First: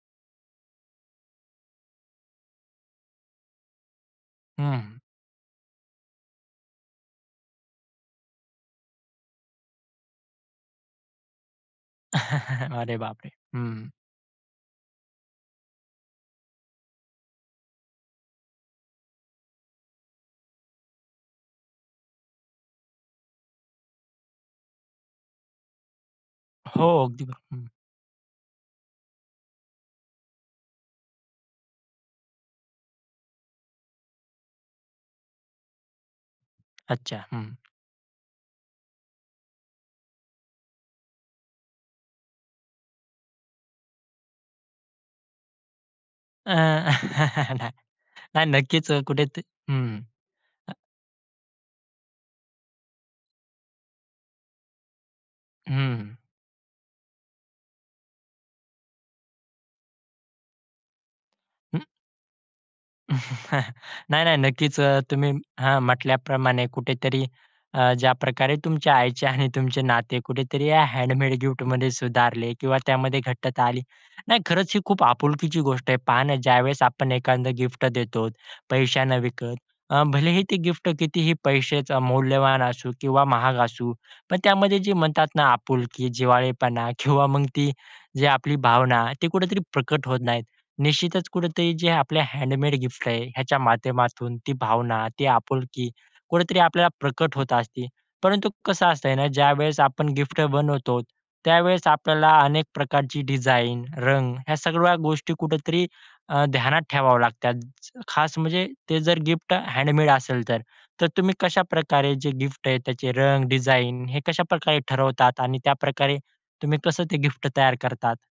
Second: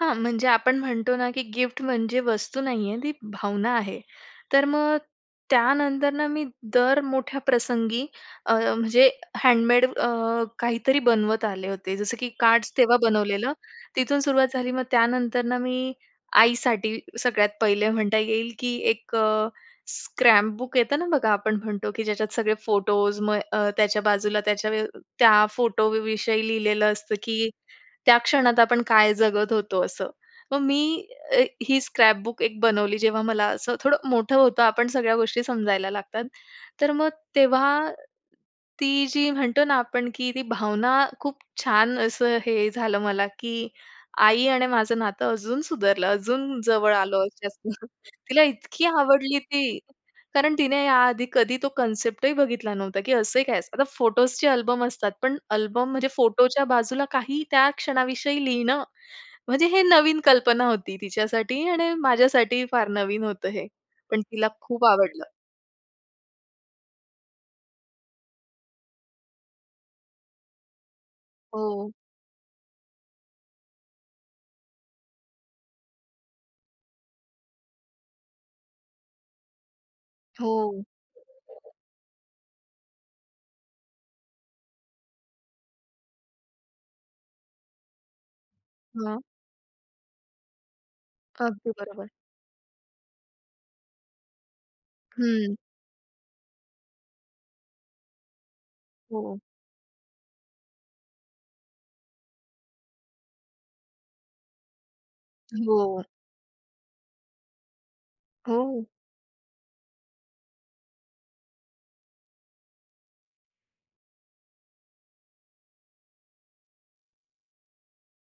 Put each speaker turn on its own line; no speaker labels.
हां, म्हणजे आपण म्हणतो ना की गिफ्ट म्हणजे वस्तू नाही आहे, ती भावना आहे. तर मग
हं.
त्यानंतर ना मी दर मोठ्या प्रसंगी अ, म्हणजे हँडमेड अ, काहीतरी बनवत आले होते. जसं की कार्ड्स
अरे
तेव्हा
बापरे!
बनवलेलं.
हं.
तिथून सुरुवात झाली, मग त्यानंतर ना मी आईसाठी सगळ्यात पहिले म्हणता येईल की एक अ, स्क्रॅपबुक येतं ना बघा, आपण म्हणतो की ज्याच्यात सगळे फोटोस, मग अ, त्याच्या बाजूला त्याच्या व्य अ, त्या फोटोविषयी
हो,
लिहिलेलं असतं
अगदी.
की
हं.
त्या क्षणात आपण काय जगत होतो? असं. मग मी अ, ही स्क्रॅपबुक एक बनवली, जेव्हा मला असं थोडं मोठं होतं, आपण सगळ्या गोष्टी समजायला लागतात. तर मग
अच्छा! हं.
तेव्हा, ती जी म्हणतो ना आपण की ती भावना खूप छान असं हे झालं मला की आई आणि माझं नातं अजून सुधारलं,
अ,
अजून जवळ आलो जास्त. तिला
नाही
इतकी
नक्कीच
आवडली
कुठेत
ती.
हं.
कारण
अ
तिने या आधी कधी तो कन्सेप्टही बघितला नव्हता की असं ही काय असतं. आता फोटोसचे अल्बम असतात पण अल्बम, म्हणजे
हं.
फोटोच्या बाजूला काही त्या क्षणाविषयी लिहिणं? म्हणजे हे नवीन कल्पना होती तिच्यासाठी
हं.
आणि माझ्यासाठी ही फार नवीन होतं हे. पण
नाही, नाही,
तिला
नक्कीच.
खूप
अ,
आवडलं.
तुम्ही हां. म्हटल्याप्रमाणे कुठेतरी अ, ज्याप्रकारे तुमच्या आईचे आणि तुमचे नाते कुठेतरी या हँडमेड गिफ्टमध्ये
हो.
सुधारले किंवा त्यामध्ये घट्टता आली. नाही, खरंच ही खूप आपुलकीची गोष्ट आहे. पहा ना ज्यावेळेस आपण एखांद गिफ्ट देतो, पैशानं विकत. अ, भलेही ते
हो.
गिफ्ट कितीही पैश्याचं मौल्यवान असू किंवा महाग असू. पण त्यामध्ये जे म्हणतात ना आपुलकी, जिव्हाळेपणा किंवा मग ती जे आपली भावना,
हां.
ती कुठेतरी प्रकट होत नाहीत. निश्चितच
अगदी
कुठेतरी जे
बरोबर.
आपले हँडमेड गिफ्ट आहे. ह्याच्या माध्यमातून ती भावना, ती
हं.
आपुलकी, कुठेतरी आपल्याला प्रकट होत असते. परंतु कसं असतं आहे ना?
हो.
ज्यावेळेस आपण गिफ्ट बनवतो, त्यावेळेस आपल्याला अनेक प्रकारची डिझाइन, रंग ह्या सगळ्या गोष्टी कुठेतरी
हो.
अ, ध्यानात ठेवावे लागतात. खास म्हणजे
हो.
ते जर गिफ्ट हँडमेड असेल तर. तर तुम्ही कशाप्रकारे जे गिफ्ट आहे, त्याचे रंग, डिझाइन हे कशाप्रकारे ठरवतात? आणि त्याप्रकारे तुम्ही कसं ते गिफ्ट तयार करतात?